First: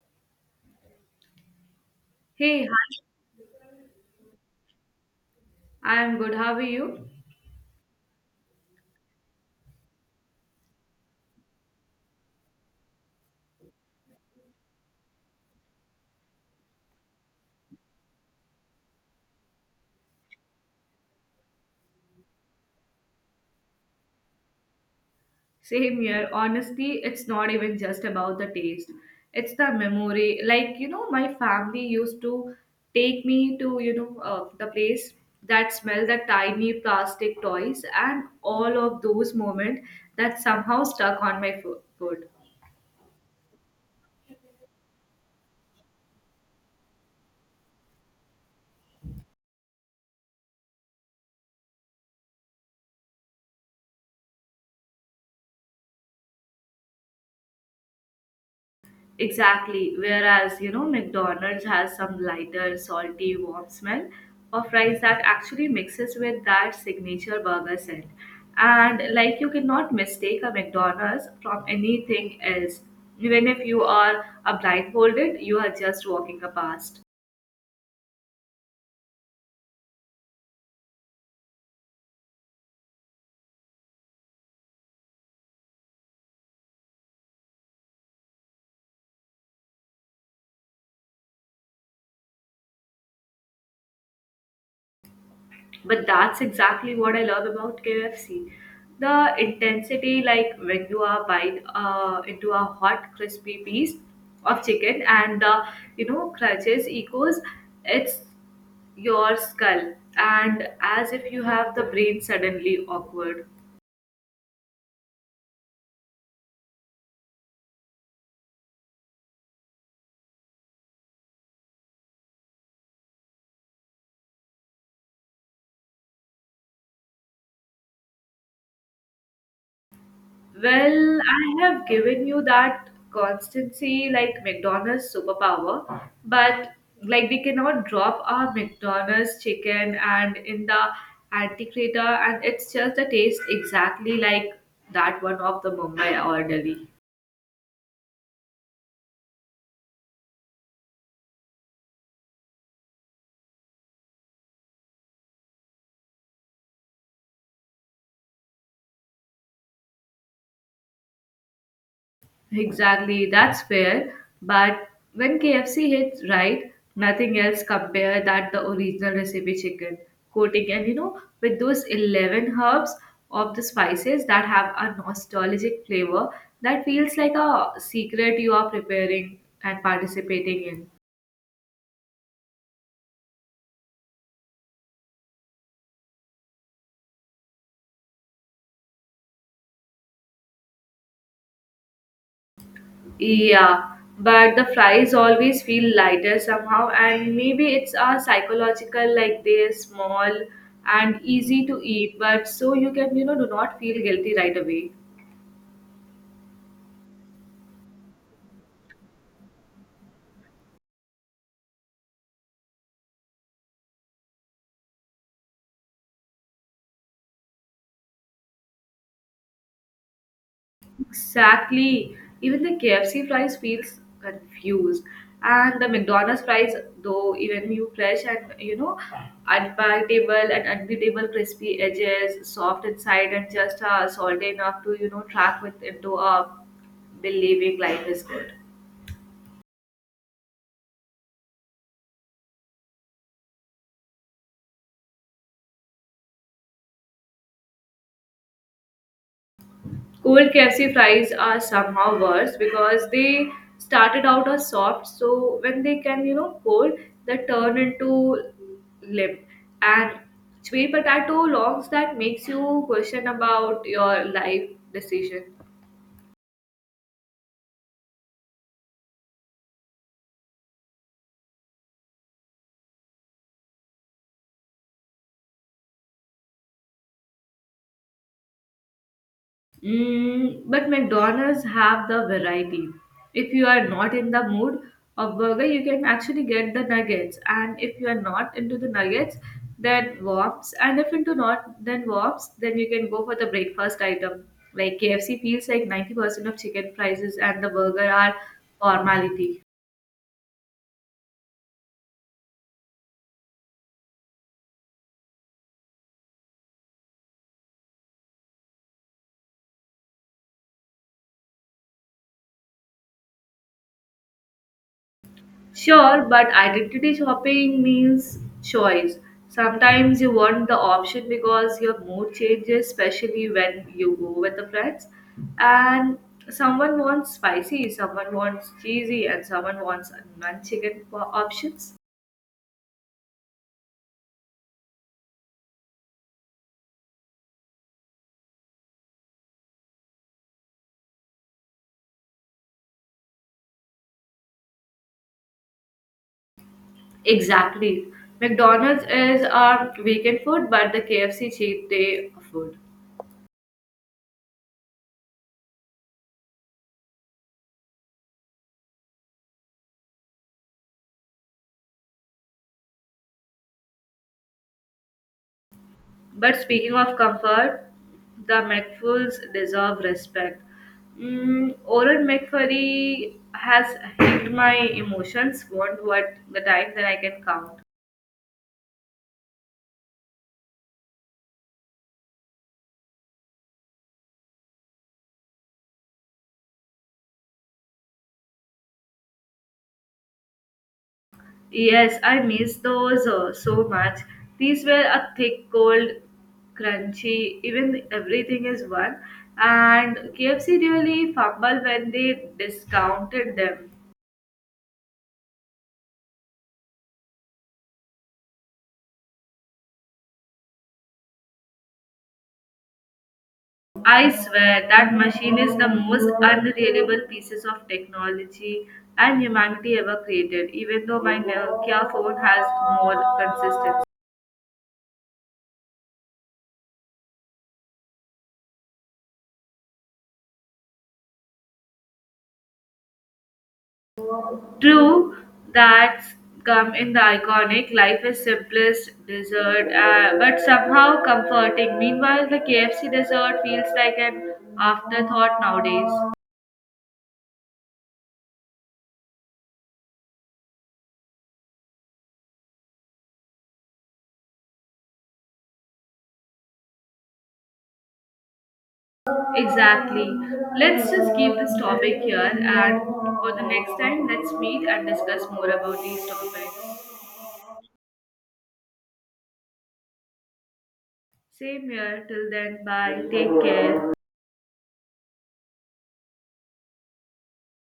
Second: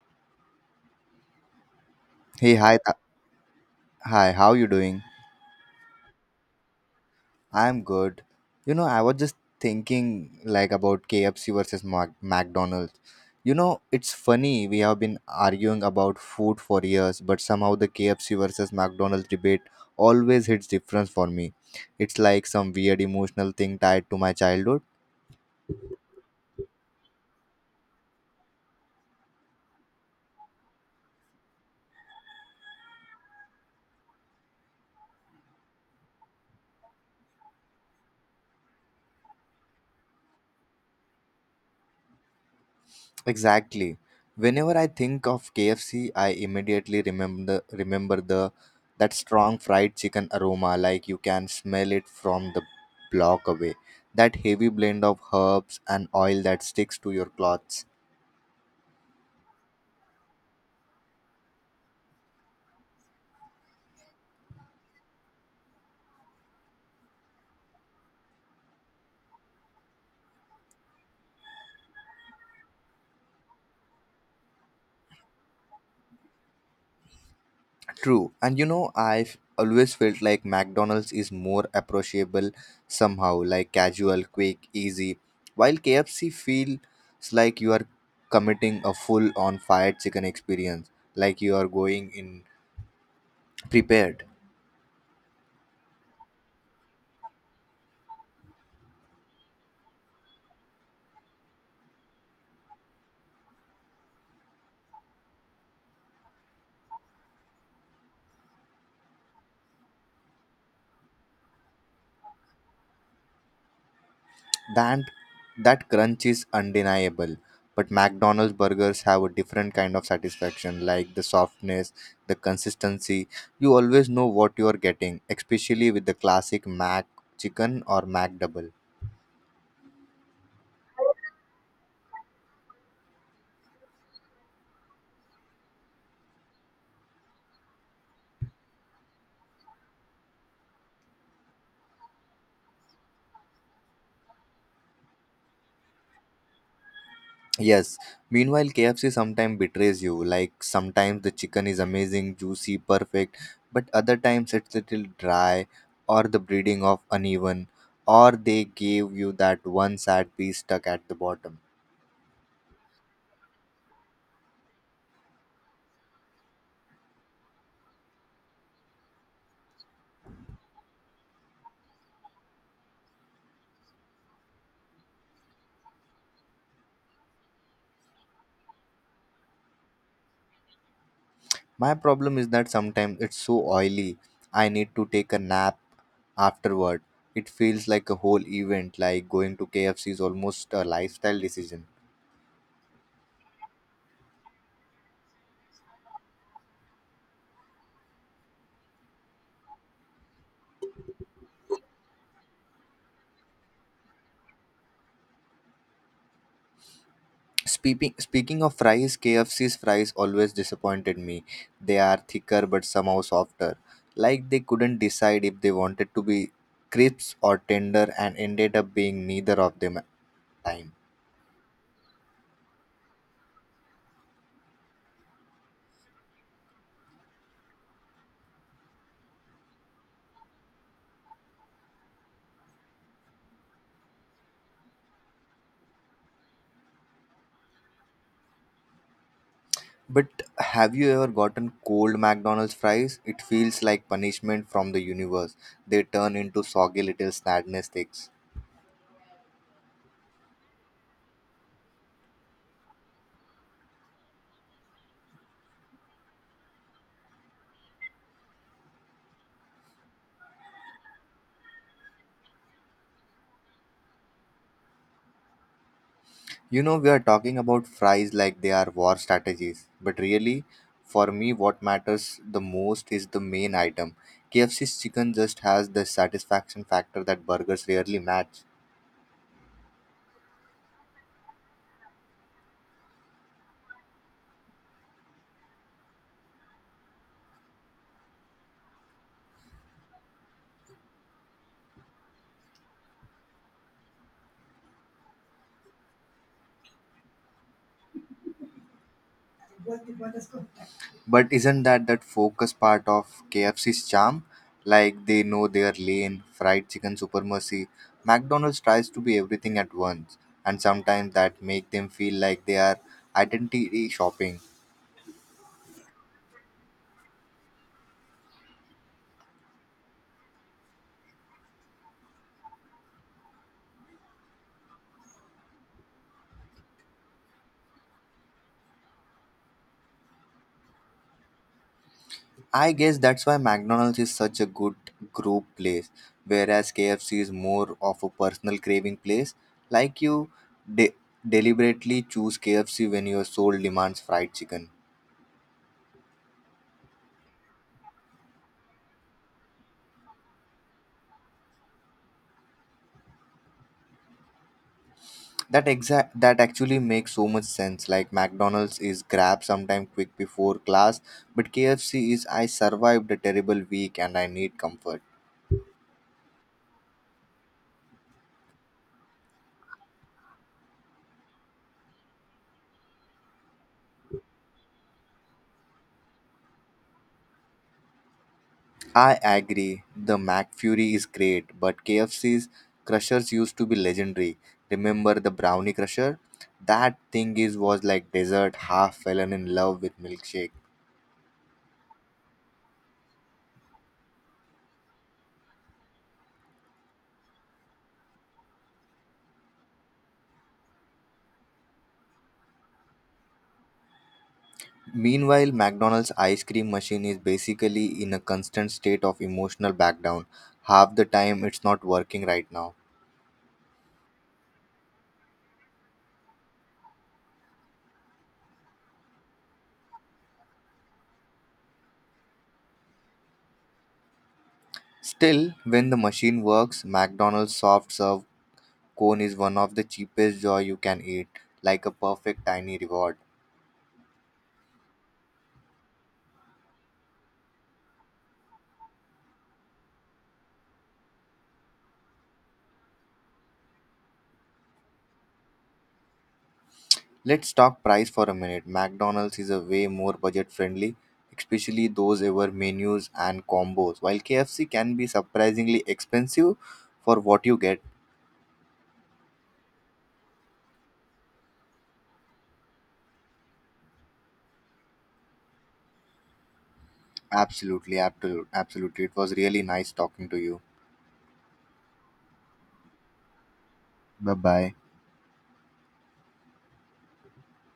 Hey, Hey, hi, hi. Hi. How you doing? I'm good. How are you? I'm good. You know, I was just thinking like about KFC versus McDonald's. You know, it's funny we have been arguing about food for years, but somehow the KFC versus McDonald's debate always hits different for me. It's like some weird emotional thing tied to my childhood. Same here. Honestly, it's not even just about the taste. It's the memory. Like, my family used to take me to, the place that smell the tiny plastic toys and all of those moments that somehow stuck on my foot. Exactly. Whenever I think of KFC, I immediately remember remember the that strong fried chicken aroma, like you can smell it from the block away. That heavy blend of herbs and oil that sticks to your clothes. Exactly. Whereas, McDonald's has some lighter, salty, warm smell of rice that actually mixes with that signature burger scent. And like you cannot mistake a McDonald's from anything else. Even if you are a blindfolded, you are just walking past. True. And you know, I've always felt like McDonald's is more approachable somehow, like casual, quick, easy, while KFC feels like you are committing a full on fired chicken experience, like you are going in prepared. But that's exactly what I love about KFC. The intensity, like when you are bite into a hot, crispy piece of chicken, and the crunches echoes, it's your skull, and as if you have the brain suddenly awkward. That that crunch is undeniable, but McDonald's burgers have a different kind of satisfaction, like the softness, the consistency. You always know what you are getting, especially with the classic Mac chicken or Mac double. Well, I have given you that constancy like McDonald's superpower, but like we cannot drop our McDonald's chicken and in the antiquator, and it's just the taste exactly like that one of the Mumbai or Delhi. Yes. Meanwhile, KFC sometimes betrays you. Like sometimes the chicken is amazing, juicy, perfect, but other times it's little dry or the breeding of uneven or they gave you that one sad piece stuck at the bottom. Exactly, that's fair. But when KFC hits right, nothing else compare that the original recipe chicken coating and with those 11 herbs of the spices that have a nostalgic flavor that feels like a secret you are preparing and participating in. My problem is that sometimes it's so oily, I need to take a nap afterward. It feels like a whole event, like going to KFC is almost a lifestyle decision. Yeah, but the fries always feel lighter somehow, and maybe it's a psychological like they're small and easy to eat, but so you can, do not feel guilty right away. Speaking of fries, KFC's fries always disappointed me. They are thicker but somehow softer. Like they couldn't decide if they wanted to be crisps or tender and ended up being neither of them at time. Exactly. Even the KFC fries feels confused, and the McDonald's fries, though, even you fresh and unpalatable and unbeatable crispy edges, soft inside, and just salty enough to track with into a believing life is good. But have you ever gotten cold McDonald's fries? It feels like punishment from the universe. They turn into soggy little sadness sticks. Cold KFC fries are somehow worse because they started out as soft, so when they can, cold, they turn into limp. And sweet potato longs that makes you question about your life decision. You know, we are talking about fries like they are war strategies, but really, for me, what matters the most is the main item. KFC's chicken just has the satisfaction factor that burgers rarely match. Mm, but McDonald's have the variety. If you are not in the mood of burger, you can actually get the nuggets. And if you are not into the nuggets, then wops. And if into not, then wops. Then you can go for the breakfast item. Like KFC feels like 90% of chicken prices and the burger are formality. But isn't that focus part of KFC's charm? Like they know their lane, fried chicken supremacy. McDonald's tries to be everything at once, and sometimes that make them feel like they are identity shopping. Sure, but identity shopping means choice. Sometimes you want the option because your mood changes, especially when you go with the friends. And someone wants spicy, someone wants cheesy, and someone wants options. I guess that's why McDonald's is such a good group place, whereas KFC is more of a personal craving place. Like you de- deliberately choose KFC when your soul demands fried chicken. Exactly. McDonald's is our weekend food, but the KFC cheat day food. That actually makes so much sense. Like McDonald's is grab sometime quick before class, but KFC is I survived a terrible week and I need comfort. But speaking of comfort, the McFools deserve respect. Mm, Oren McFurry has hit my emotions. Won't what the time that I can count. I agree. The McFury is great, but KFC's crushers used to be legendary. Remember the brownie crusher? That thing is was like dessert. Half fallen in love with milkshake. Yes, I miss those so much. These were a thick, cold, crunchy, even everything is one. And KFC really fumbled when they discounted them. Meanwhile, McDonald's ice cream machine is basically in a constant state of emotional backdown. Half the time, it's not working right now. I swear that machine is the most unreliable pieces of technology and humanity ever created, even though my Nokia phone has more consistency. Still, when the machine works, McDonald's soft serve cone is one of the cheapest joy you can eat, like a perfect tiny reward. True, that's come in the iconic life is simplest dessert, but somehow comforting. Meanwhile, the KFC dessert feels like an afterthought nowadays. Let's talk price for a minute. McDonald's is a way more budget friendly, especially those ever menus and combos. While KFC can be surprisingly expensive for what you get. Exactly. Let's just keep this topic here, and for the next time, let's meet and discuss more about these topics. Absolutely, absolutely, absolutely. It was really nice talking to you. Same here. Till then, bye. Take care. Bye bye.